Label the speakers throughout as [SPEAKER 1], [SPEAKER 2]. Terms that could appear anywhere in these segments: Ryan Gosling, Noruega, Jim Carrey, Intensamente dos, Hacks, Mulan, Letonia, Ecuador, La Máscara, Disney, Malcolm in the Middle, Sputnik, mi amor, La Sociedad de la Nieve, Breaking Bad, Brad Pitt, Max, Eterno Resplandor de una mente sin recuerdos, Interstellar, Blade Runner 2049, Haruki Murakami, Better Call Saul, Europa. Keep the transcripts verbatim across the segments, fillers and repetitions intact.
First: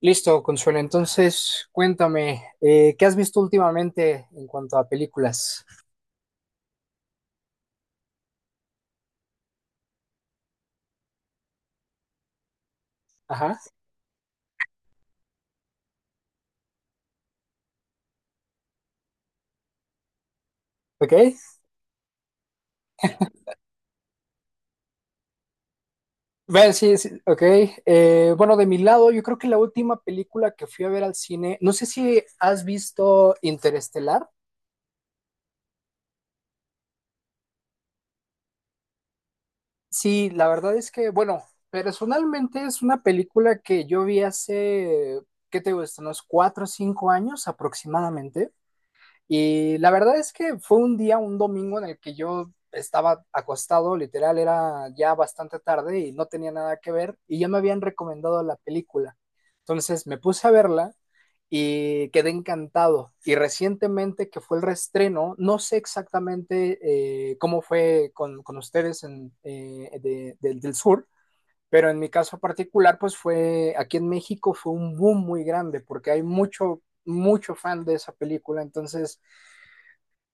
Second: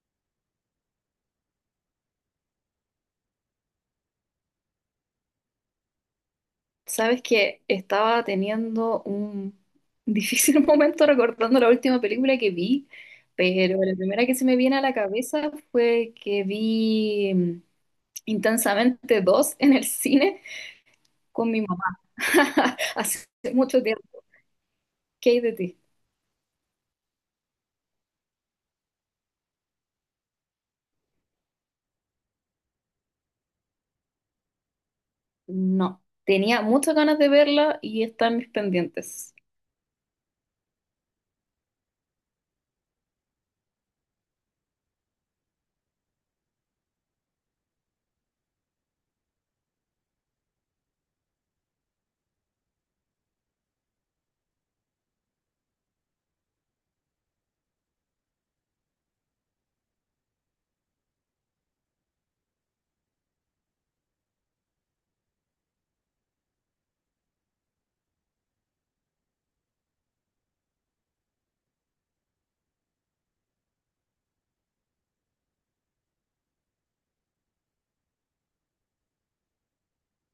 [SPEAKER 1] Listo, Consuelo. Entonces, cuéntame, eh, ¿qué has visto últimamente en cuanto a películas?
[SPEAKER 2] Sabes que estaba teniendo un difícil momento recordando la última película que vi,
[SPEAKER 1] Ajá,
[SPEAKER 2] pero la primera que se me viene a la cabeza fue que vi mm, Intensamente dos en el cine
[SPEAKER 1] ok.
[SPEAKER 2] con mi mamá. Hace mucho tiempo. ¿Qué hay de ti?
[SPEAKER 1] Bueno, sí, sí, ok. Eh, bueno, de mi lado, yo creo que la última película que fui a ver al cine, no sé si has visto Interestelar.
[SPEAKER 2] No, tenía muchas ganas de verla y está en mis pendientes.
[SPEAKER 1] Sí, la verdad es que, bueno, personalmente es una película que yo vi hace, ¿qué te gusta? Unos cuatro o cinco años aproximadamente. Y la verdad es que fue un día, un domingo en el que yo estaba acostado, literal, era ya bastante tarde y no tenía nada que ver y ya me habían recomendado la película. Entonces me puse a verla y quedé encantado. Y recientemente que fue el reestreno, no sé exactamente eh, cómo fue con, con ustedes en, eh, de- del- del sur, pero en mi caso particular, pues fue aquí en México fue un boom muy grande porque hay mucho, mucho fan de esa película. Entonces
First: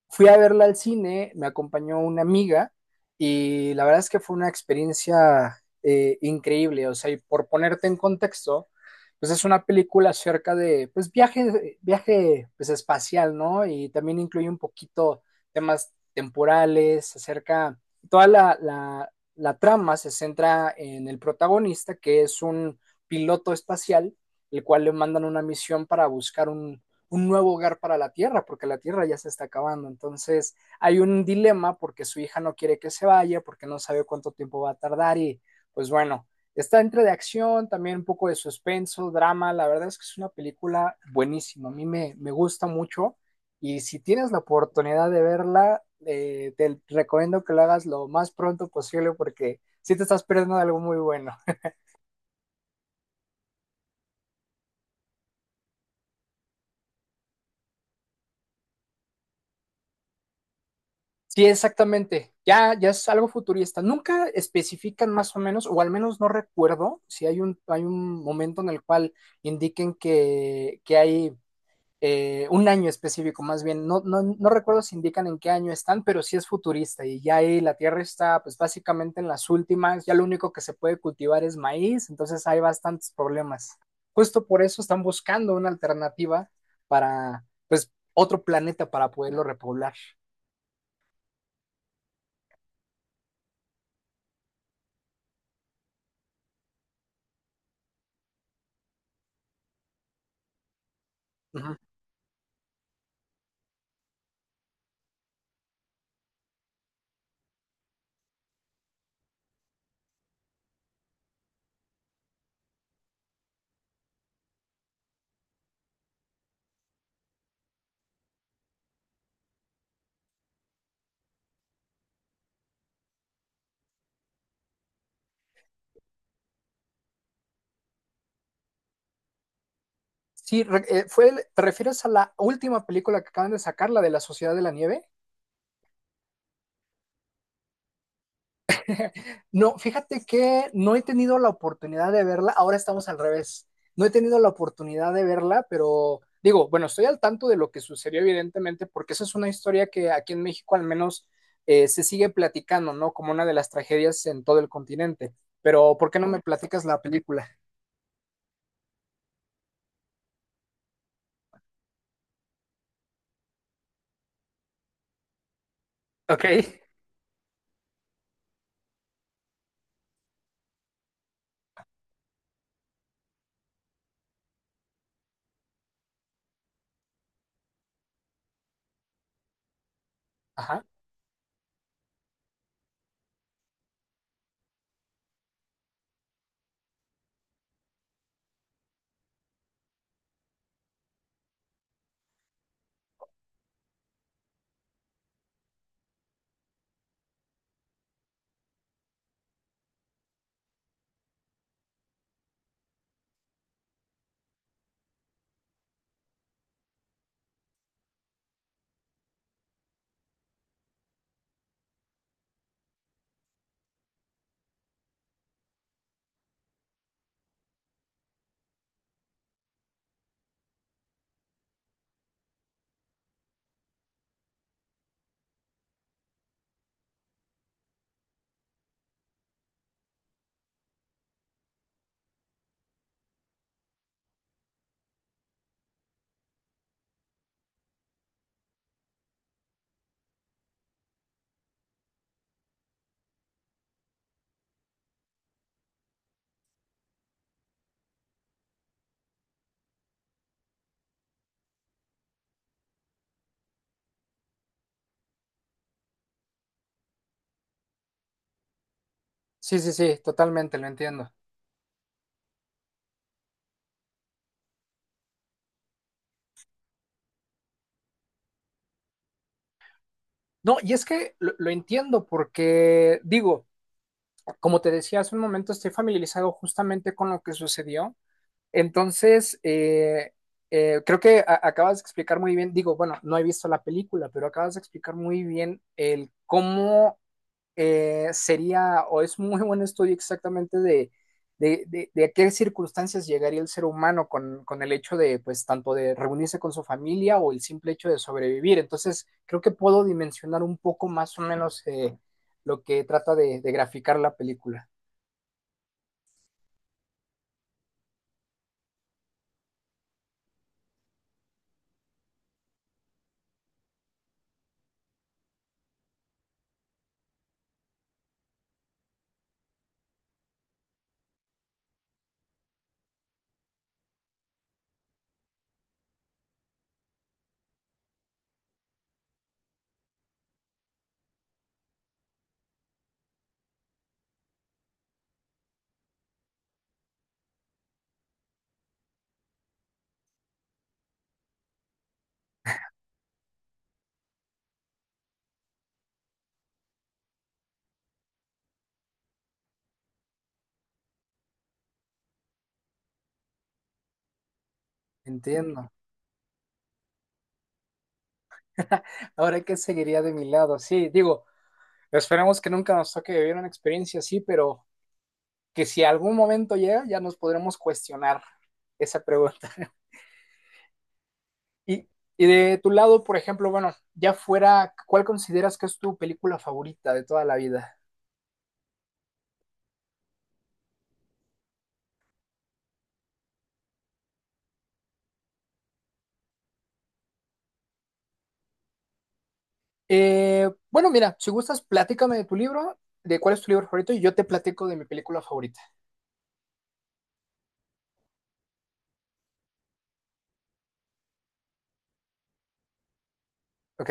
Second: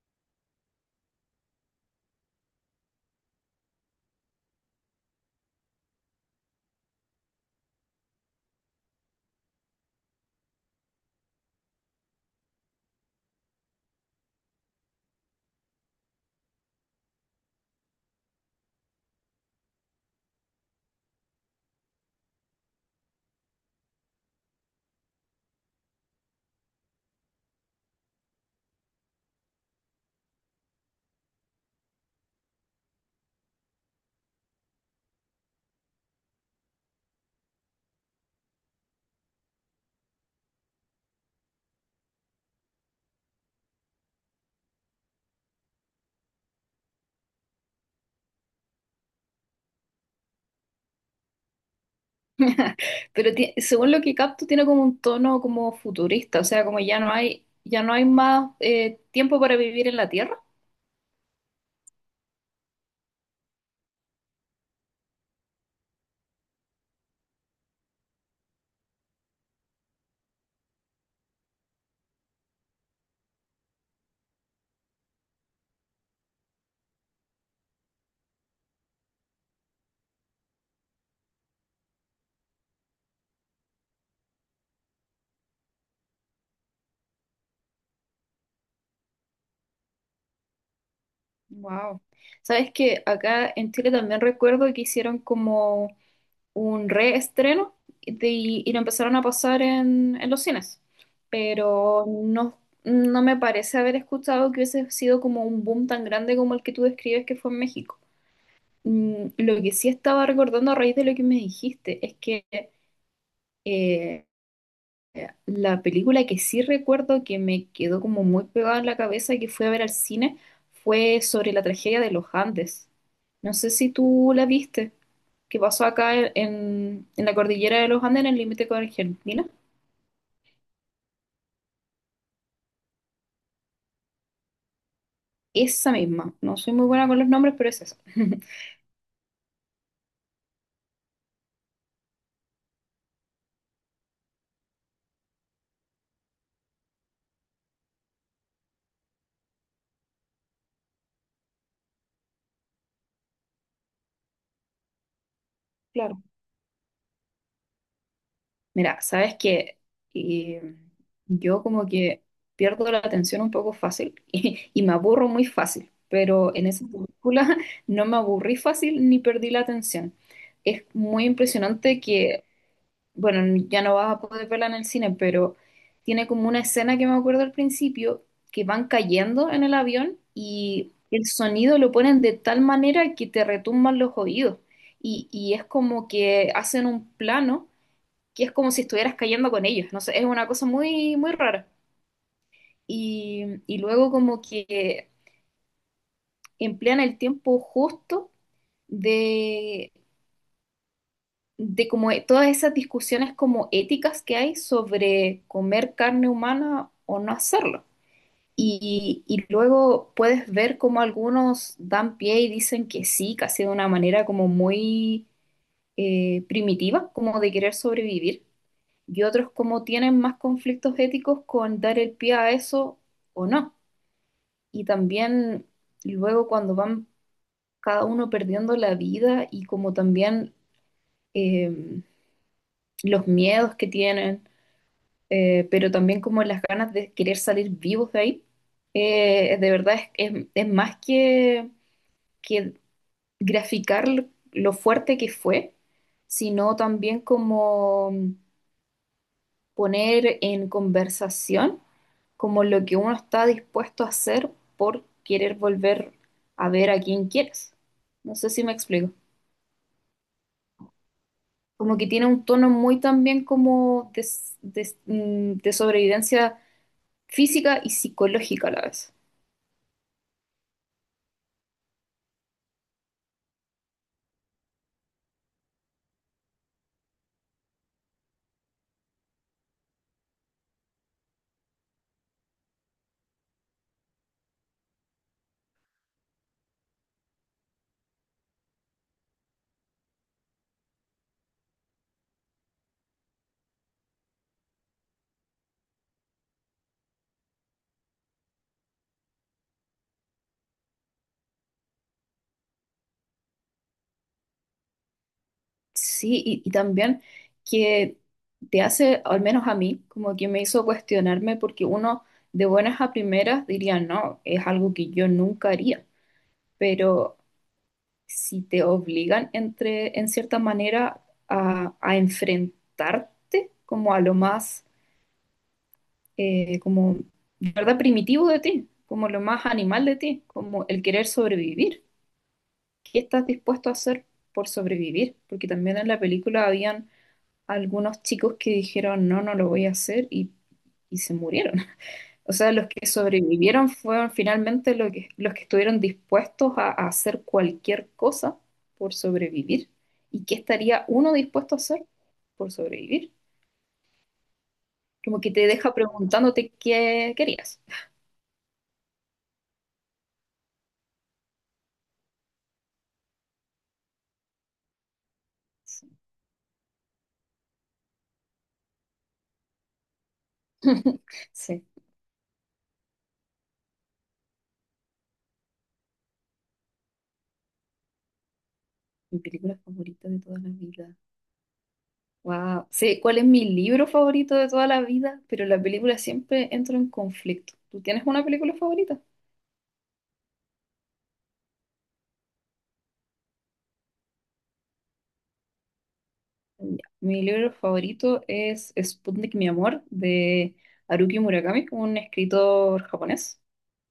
[SPEAKER 1] fui a verla al cine, me acompañó una amiga y la verdad es que fue una experiencia eh, increíble. O sea, y por ponerte en contexto, pues es una película acerca de pues viaje, viaje pues espacial, ¿no? Y también incluye un poquito temas temporales, acerca, toda la, la, la trama se centra en el protagonista, que es un piloto espacial, el cual le mandan una misión para buscar un, un nuevo hogar para la Tierra, porque la Tierra ya se está acabando. Entonces hay un dilema porque su hija no quiere que se vaya, porque no sabe cuánto tiempo va a tardar y pues bueno, está entre de acción, también un poco de suspenso, drama. La verdad es que es una película buenísima, a mí me, me gusta mucho y si tienes la oportunidad de verla, eh, te recomiendo que lo hagas lo más pronto posible porque si sí te estás perdiendo de algo muy bueno.
[SPEAKER 2] Pero ti- según lo que capto, tiene como un tono como futurista, o sea, como ya no hay, ya no hay más eh, tiempo para vivir en la Tierra.
[SPEAKER 1] Sí, exactamente. Ya, ya es algo futurista. Nunca especifican más o menos, o al menos no recuerdo si hay un, hay un momento en el cual indiquen que, que hay eh, un año específico, más bien. No, no, no recuerdo si indican en qué año están, pero sí es futurista. Y ya ahí la tierra está, pues básicamente en las últimas. Ya lo único que se puede cultivar es maíz, entonces hay bastantes problemas. Justo por eso están buscando una alternativa para, pues, otro planeta para poderlo repoblar.
[SPEAKER 2] Wow. Sabes que acá en Chile también recuerdo que hicieron como un reestreno de- y lo empezaron a pasar en, en los cines,
[SPEAKER 1] Ujú.
[SPEAKER 2] pero no, no me parece haber escuchado que hubiese sido como un boom tan grande como el que tú describes que fue en México. Mm, lo que sí estaba recordando a raíz de lo que me dijiste es que eh, eh, la película que sí recuerdo que me quedó como muy pegada en la cabeza que fui a ver al cine fue sobre la tragedia de los Andes. No sé si tú la viste, que pasó acá en, en la cordillera de los Andes, en el límite con Argentina.
[SPEAKER 1] Sí, re- eh, fue, el- ¿te refieres a la última película que acaban de sacar, la de la Sociedad de la Nieve?
[SPEAKER 2] Esa misma. No soy muy buena con los nombres, pero es esa.
[SPEAKER 1] No, fíjate que no he tenido la oportunidad de verla, ahora estamos al revés. No he tenido la oportunidad de verla, pero digo, bueno, estoy al tanto de lo que sucedió evidentemente, porque esa es una historia que aquí en México al menos eh, se sigue platicando, ¿no? Como una de las tragedias en todo el continente. Pero, ¿por qué
[SPEAKER 2] Claro.
[SPEAKER 1] no me platicas la película?
[SPEAKER 2] Mira, sabes que yo como que pierdo la atención un poco fácil y, y me aburro muy fácil,
[SPEAKER 1] Ok.
[SPEAKER 2] pero en esa película no me aburrí fácil ni perdí la atención. Es muy impresionante que, bueno, ya no vas a poder verla en el cine, pero tiene como una escena que me acuerdo al principio, que van cayendo en el avión
[SPEAKER 1] Ajá.
[SPEAKER 2] y el sonido lo ponen de tal manera que te retumban los oídos y, y es como que hacen un plano que es como si estuvieras cayendo con ellos, no sé, es una cosa muy, muy rara. Y, y luego como que emplean el tiempo justo de, de como e- todas esas discusiones como éticas que hay sobre comer carne humana o no hacerlo. Y, y luego puedes ver como algunos dan pie y dicen que sí, casi de una manera como muy eh, primitiva, como de querer sobrevivir y otros como tienen más conflictos éticos con dar el pie a eso o no. Y también luego cuando van cada uno perdiendo la vida y como también eh, los miedos que tienen, eh, pero también como las ganas de querer salir vivos de ahí, eh, de verdad es, es- es más que, que graficar lo fuerte que fue, sino también como poner en conversación como lo que uno está dispuesto a hacer por querer volver a ver a quien quieres. No sé si me explico.
[SPEAKER 1] Sí, sí, sí, totalmente, lo entiendo.
[SPEAKER 2] Como que tiene un tono muy también como de, de- mm, de sobrevivencia física y psicológica a la vez.
[SPEAKER 1] No, y es que lo, lo entiendo porque, digo, como te decía hace un momento, estoy familiarizado justamente con lo que sucedió. Entonces, eh, eh, creo que a- acabas de explicar muy bien, digo, bueno, no he visto la película, pero acabas de explicar muy bien el cómo eh, sería, o es muy buen estudio exactamente de, de, de- de a qué circunstancias llegaría el ser humano con, con el hecho de, pues, tanto de reunirse con su familia o el simple hecho de sobrevivir. Entonces, creo que puedo dimensionar un poco más o menos eh, lo que trata de de graficar la película.
[SPEAKER 2] Sí, y, y también que te hace, al menos a mí, como que me hizo cuestionarme porque uno de buenas a primeras diría, no, es algo que yo nunca haría, pero si te obligan entre, en cierta manera a, a enfrentarte como a lo más, eh, como, de ¿verdad? Primitivo de ti, como lo más animal de ti, como el querer sobrevivir. ¿Qué estás dispuesto a hacer por sobrevivir? Porque también en la película habían algunos chicos que dijeron, no, no lo voy a hacer y, y se murieron. O sea, los que sobrevivieron fueron finalmente lo que- los que estuvieron dispuestos a, a hacer cualquier cosa por sobrevivir. ¿Y qué estaría uno dispuesto a hacer por sobrevivir? Como que te
[SPEAKER 1] Entiendo.
[SPEAKER 2] deja preguntándote qué querías.
[SPEAKER 1] Ahora, ¿qué seguiría de mi lado? Sí, digo, esperemos que nunca nos toque vivir una experiencia así, pero que si
[SPEAKER 2] Sí,
[SPEAKER 1] algún momento llega, ya nos podremos cuestionar esa pregunta.
[SPEAKER 2] sí,
[SPEAKER 1] Y, y de tu lado, por ejemplo, bueno, ya fuera, ¿cuál consideras que es tu película favorita de toda la vida?
[SPEAKER 2] mi película favorita de toda la vida. Wow. Sé cuál es mi libro favorito de toda la vida, pero la película siempre entra en conflicto. ¿Tú tienes una película favorita?
[SPEAKER 1] Eh, bueno, mira, si gustas, platícame de tu libro, de cuál es tu libro favorito, y yo te platico de mi película favorita,
[SPEAKER 2] Ya. Mi libro favorito es Sputnik, mi amor, de Haruki Murakami, un escritor japonés.
[SPEAKER 1] ¿ok?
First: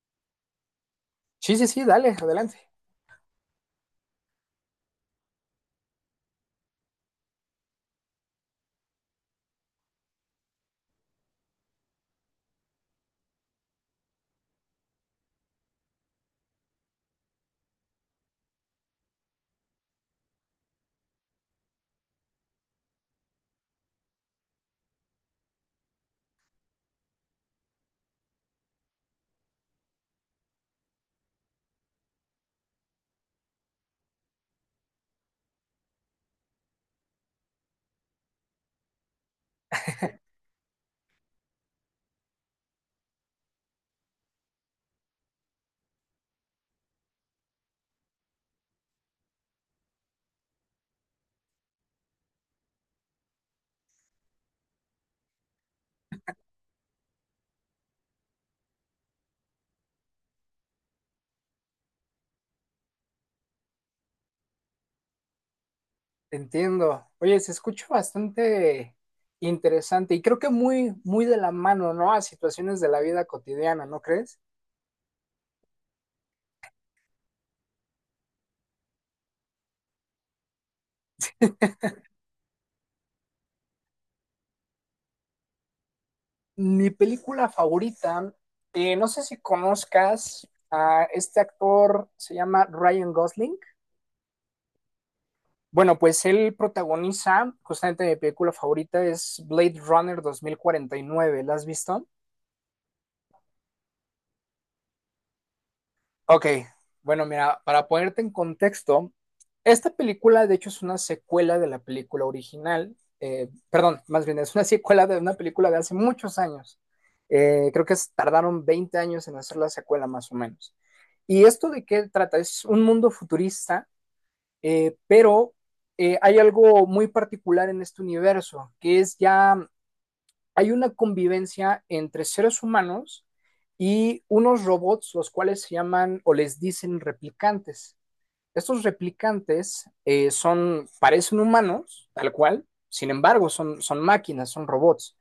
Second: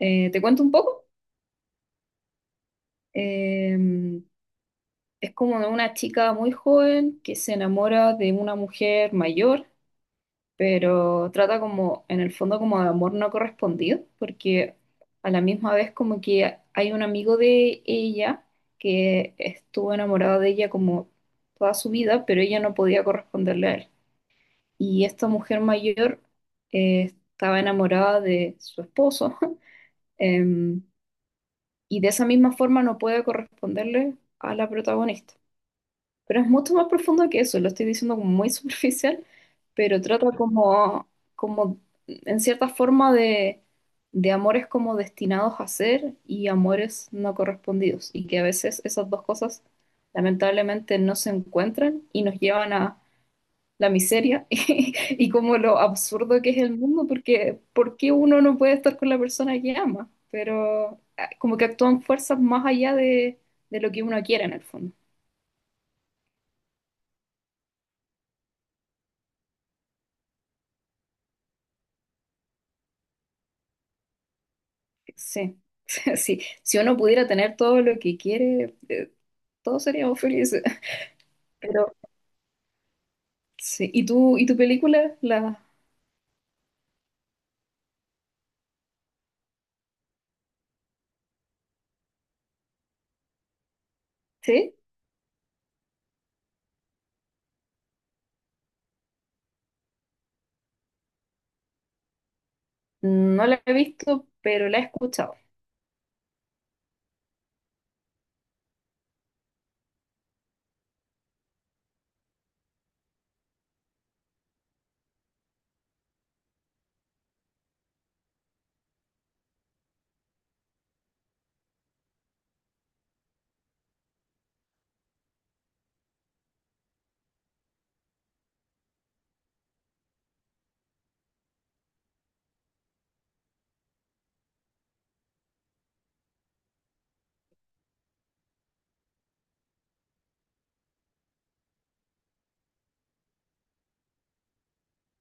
[SPEAKER 2] Eh, te cuento un poco.
[SPEAKER 1] Sí, sí, sí, dale, adelante.
[SPEAKER 2] Eh, es como de una chica muy joven que se enamora de una mujer mayor, pero trata como, en el fondo, como de amor no correspondido, porque a la misma vez como que hay un amigo de ella que estuvo enamorado de ella como toda su vida, pero ella no podía corresponderle a él. Y esta mujer mayor eh, estaba enamorada de su esposo, em, y de esa misma forma no puede corresponderle a la protagonista. Pero es mucho más profundo que eso, lo estoy diciendo como muy superficial, pero trata como, como en cierta forma de, de amores como destinados a ser y amores no correspondidos, y que a veces esas dos cosas lamentablemente no se encuentran y nos llevan a la miseria y como lo absurdo que es el mundo, porque ¿por qué uno no puede estar con la persona que ama? Pero ah, como que actúan fuerzas más allá de, de lo que uno quiere en el fondo.
[SPEAKER 1] Entiendo. Oye, se escucha bastante interesante y creo que muy, muy de la mano, ¿no? A situaciones de la vida cotidiana, ¿no crees?
[SPEAKER 2] Sí, sí. Si uno pudiera tener todo lo que quiere, eh, todos seríamos felices. Pero sí. ¿Y tú, y tu película? La,
[SPEAKER 1] Mi película favorita, eh, no sé si conozcas a este actor, se llama Ryan Gosling.
[SPEAKER 2] ¿sí?
[SPEAKER 1] Bueno, pues él protagoniza, justamente mi película favorita es Blade Runner dos mil cuarenta y nueve. ¿La has visto?
[SPEAKER 2] No la he visto, pero la he escuchado.
[SPEAKER 1] Ok, bueno, mira, para ponerte en contexto, esta película de hecho es una secuela de la película original, eh, perdón, más bien es una secuela de una película de hace muchos años. Eh, creo que es- tardaron veinte años en hacer la secuela más o menos. ¿Y esto de qué trata? Es un mundo futurista, eh, pero eh, hay algo muy particular en este universo, que es ya hay una convivencia entre seres humanos y unos robots, los cuales se llaman o les dicen replicantes. Estos replicantes eh, son, parecen humanos, tal cual, sin embargo, son, son máquinas, son robots.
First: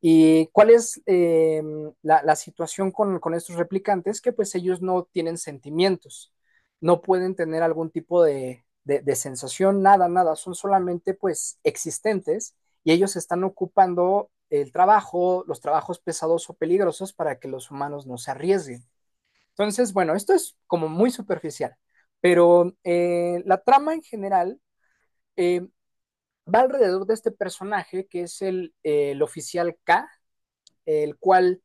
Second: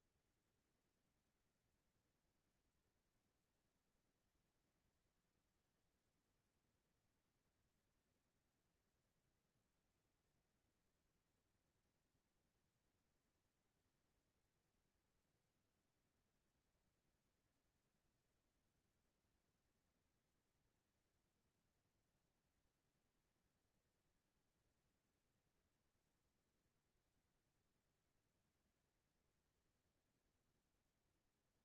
[SPEAKER 1] ¿Y cuál es eh, la, la, situación con, con, estos replicantes? Que pues ellos no tienen sentimientos, no pueden tener algún tipo de, de, de sensación, nada, nada, son solamente pues existentes y ellos están ocupando el trabajo, los trabajos pesados o peligrosos para que los humanos no se arriesguen. Entonces, bueno, esto es como muy superficial, pero eh, la trama en general eh, va alrededor de este personaje que es el, eh, el oficial K, el cual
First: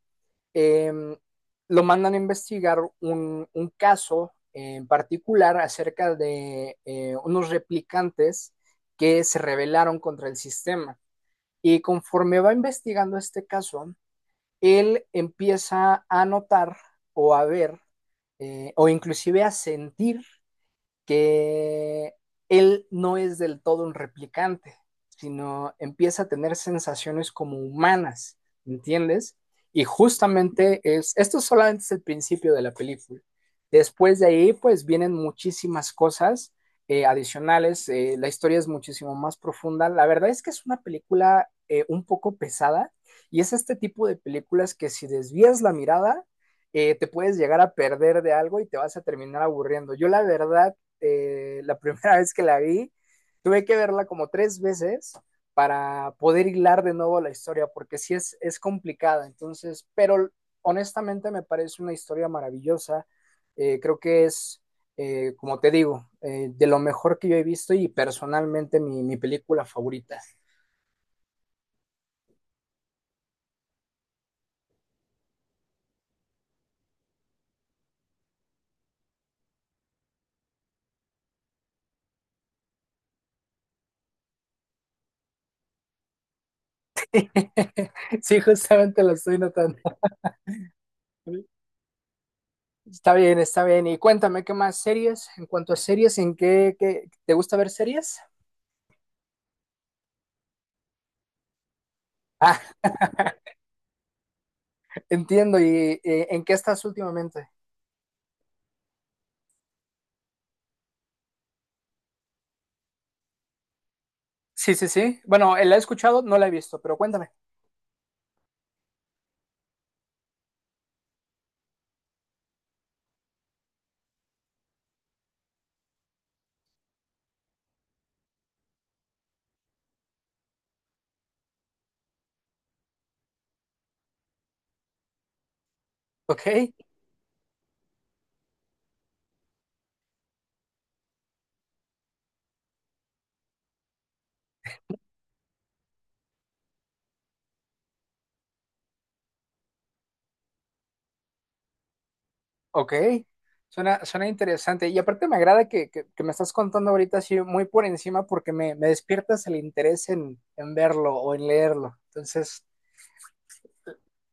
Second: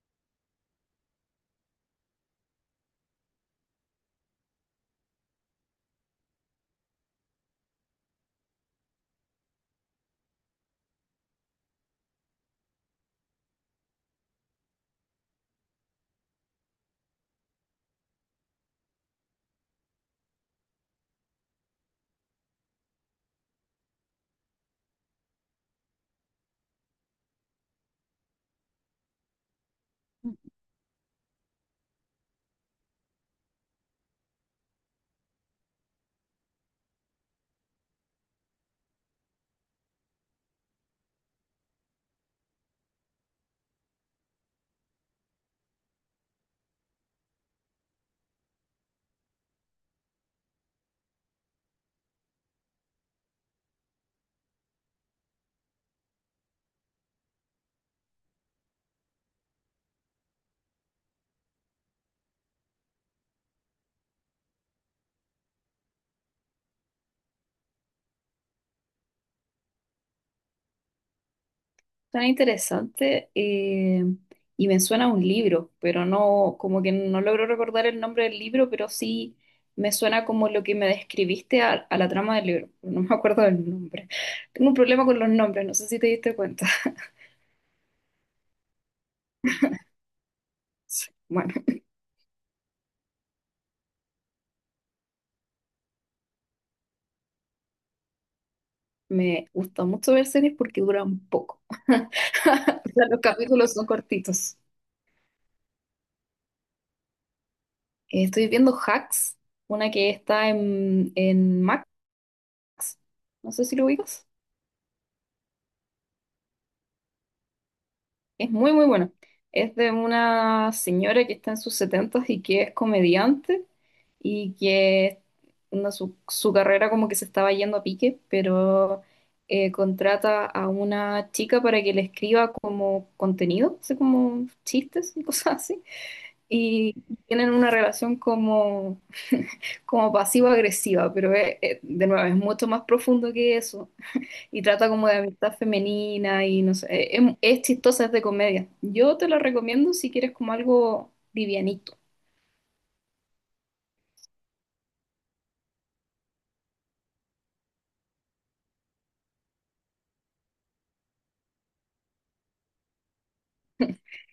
[SPEAKER 1] em, lo mandan a investigar un, un caso en particular acerca de eh, unos replicantes que se rebelaron contra el sistema. Y conforme va investigando este caso, él empieza a notar o a ver eh, o inclusive a sentir que él no es del todo un replicante, sino empieza a tener sensaciones como humanas, ¿entiendes? Y justamente es, esto solamente es el principio de la película. Después de ahí, pues vienen muchísimas cosas eh, adicionales, eh, la historia es muchísimo más profunda. La verdad es que es una película eh, un poco pesada y es este tipo de películas que si desvías la mirada, eh, te puedes llegar a perder de algo y te vas a terminar aburriendo. Yo la verdad eh, la primera vez que la vi, tuve que verla como tres veces para poder hilar de nuevo la historia, porque sí es, es complicada, entonces, pero honestamente me parece una historia maravillosa, eh, creo que es, eh, como te digo, eh, de lo mejor que yo he visto y personalmente mi, mi película favorita.
[SPEAKER 2] Suena interesante eh, y me suena a un libro, pero no, como que no logro recordar el nombre del libro, pero sí me suena como lo que me describiste a, a la trama del libro. No me acuerdo del nombre. Tengo un problema con los nombres, no sé si te diste cuenta.
[SPEAKER 1] Sí, justamente lo estoy notando.
[SPEAKER 2] Bueno,
[SPEAKER 1] Está bien, está bien. Y cuéntame, ¿qué más series? En cuanto a series, ¿en qué, qué- ¿te gusta ver series?
[SPEAKER 2] me gusta mucho ver series porque duran poco.
[SPEAKER 1] Ah,
[SPEAKER 2] O sea, los capítulos son cortitos.
[SPEAKER 1] entiendo. ¿Y eh, en qué estás últimamente?
[SPEAKER 2] Eh, Estoy viendo Hacks, una que está en, en Max. No sé si lo ubicas.
[SPEAKER 1] Sí, sí, sí. Bueno, eh, la he escuchado, no la he visto, pero cuéntame.
[SPEAKER 2] Es muy, muy bueno. Es de una señora que está en sus setentas y que es comediante y que no, su, su carrera como que se estaba yendo a pique, pero eh, contrata a una chica para que le escriba como contenido, así como chistes y cosas así.
[SPEAKER 1] Ok,
[SPEAKER 2] Y tienen una relación como, como pasivo-agresiva, pero es- es- de nuevo es mucho más profundo que eso y trata como de amistad femenina y no sé, eh, es, es chistosa, es de comedia. Yo te la recomiendo si quieres como algo livianito.
[SPEAKER 1] ok. Suena, suena interesante. Y aparte me agrada que, que- que me estás contando ahorita así muy por encima porque me, me despiertas el interés en, en verlo o en leerlo. Entonces,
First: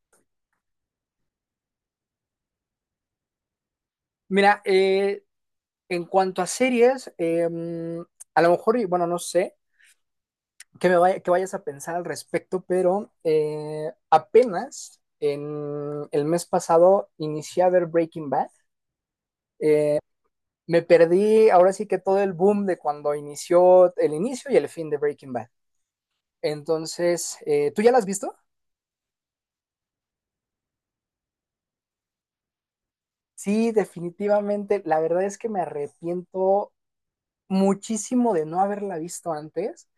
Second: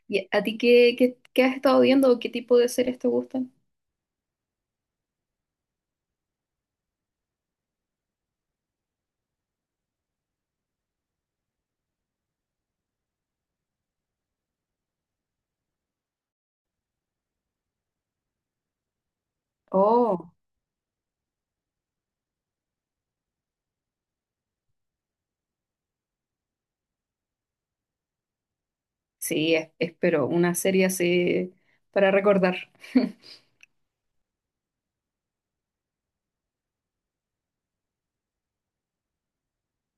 [SPEAKER 2] ¿Y a ti qué, qué, qué has estado viendo o qué tipo de series te gustan?
[SPEAKER 1] mira, eh, en cuanto a series, em, a lo mejor, y bueno, no sé qué me vaya- qué vayas a pensar al respecto, pero eh, apenas en el mes pasado inicié a ver Breaking Bad. Eh,
[SPEAKER 2] Oh,
[SPEAKER 1] Me perdí ahora sí que todo el boom de cuando inició el inicio y el fin de Breaking Bad. Entonces, eh, ¿tú ya la has visto?
[SPEAKER 2] sí, es- espero una serie así para recordar.
[SPEAKER 1] Sí, definitivamente. La verdad es que me arrepiento muchísimo de no haberla visto antes.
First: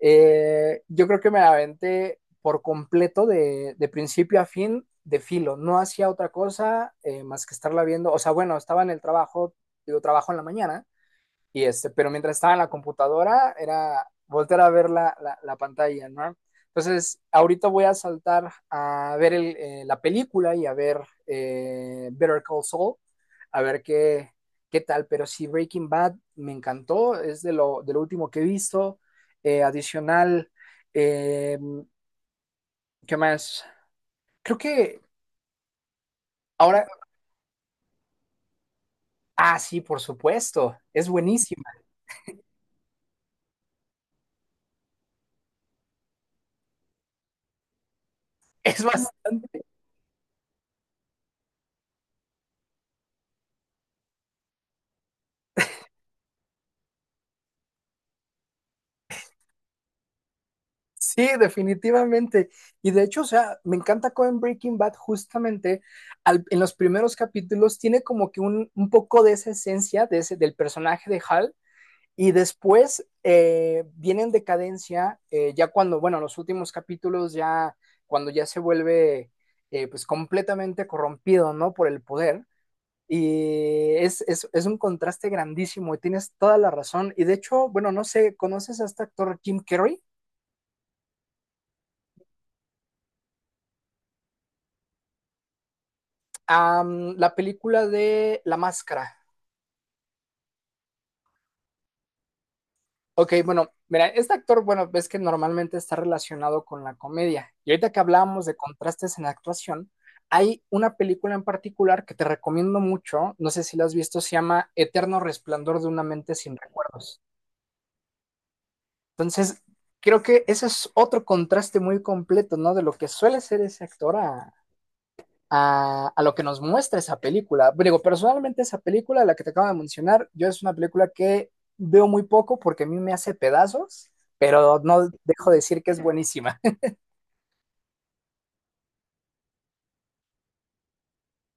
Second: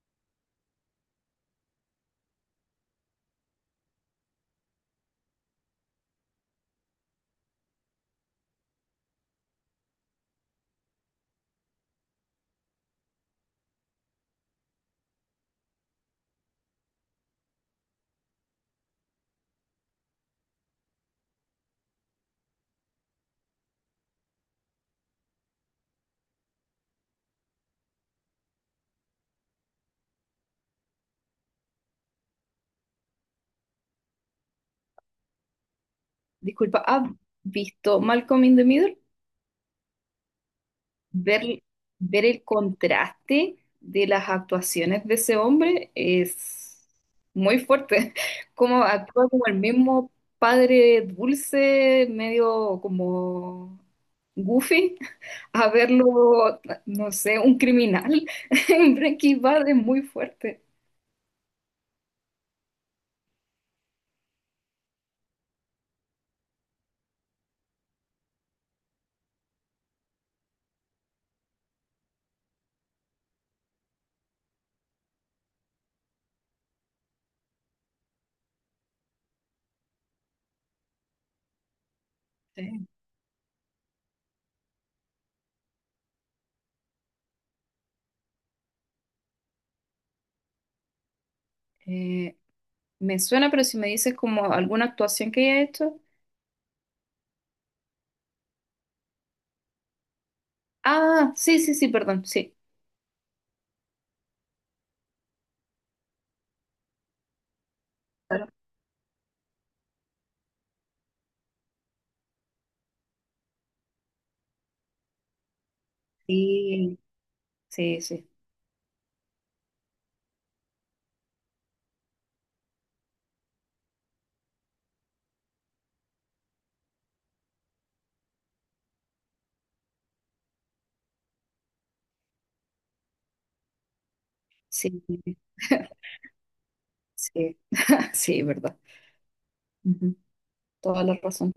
[SPEAKER 1] Eh, yo creo que me la aventé por completo de, de principio a fin de filo. No hacía otra cosa eh, más que estarla viendo. O sea, bueno, estaba en el trabajo, digo, trabajo en la mañana, y este, pero mientras estaba en la computadora, era volver a ver la, la, la pantalla, ¿no? Entonces, ahorita voy a saltar a ver el, eh, la película y a ver eh, Better Call Saul, a ver qué, qué tal. Pero sí, Breaking Bad me encantó, es de lo, de lo último que he visto. Eh, adicional, eh, ¿qué más? Creo que
[SPEAKER 2] Disculpa,
[SPEAKER 1] ahora,
[SPEAKER 2] ¿has visto Malcolm in the Middle?
[SPEAKER 1] ah, sí, por supuesto, es buenísima.
[SPEAKER 2] ver, Ver el contraste de las actuaciones de ese hombre es muy fuerte.
[SPEAKER 1] Es
[SPEAKER 2] Como
[SPEAKER 1] más,
[SPEAKER 2] actúa como el mismo padre dulce, medio como goofy, a verlo, no sé, un criminal en Breaking Bad es muy fuerte.
[SPEAKER 1] sí, definitivamente. Y de hecho, o sea, me encanta cómo en Breaking Bad justamente al- en los primeros capítulos tiene como que un, un poco de esa esencia de ese, del personaje de Hal y después eh, viene en decadencia eh, ya cuando, bueno, los últimos capítulos ya cuando ya se vuelve eh, pues completamente corrompido, ¿no? Por el poder.
[SPEAKER 2] Sí.
[SPEAKER 1] Y es, es, es un contraste grandísimo y tienes toda la razón. Y de hecho, bueno, no sé, ¿conoces a este actor Jim Carrey?
[SPEAKER 2] Eh, Me suena, pero si me dices como alguna actuación que haya hecho.
[SPEAKER 1] Um, la película de La Máscara.
[SPEAKER 2] Ah, sí, sí, sí, perdón, sí.
[SPEAKER 1] Ok, bueno, mira, este actor, bueno, ves que normalmente está relacionado con la comedia. Y ahorita que hablábamos
[SPEAKER 2] Claro.
[SPEAKER 1] de contrastes en la actuación, hay una película en particular que te recomiendo mucho, no sé si la has visto, se llama Eterno Resplandor de una mente sin
[SPEAKER 2] Sí,
[SPEAKER 1] recuerdos.
[SPEAKER 2] sí, sí,
[SPEAKER 1] Entonces, creo que ese es otro contraste muy completo, ¿no? De lo que suele ser ese actor a, a, a lo que nos muestra esa película. Digo, personalmente esa película, la que te acabo de mencionar, yo es una película que veo muy poco porque a mí me hace pedazos, pero
[SPEAKER 2] sí.
[SPEAKER 1] no dejo de decir que es buenísima.
[SPEAKER 2] Sí, sí, verdad. Ujú. Toda la razón.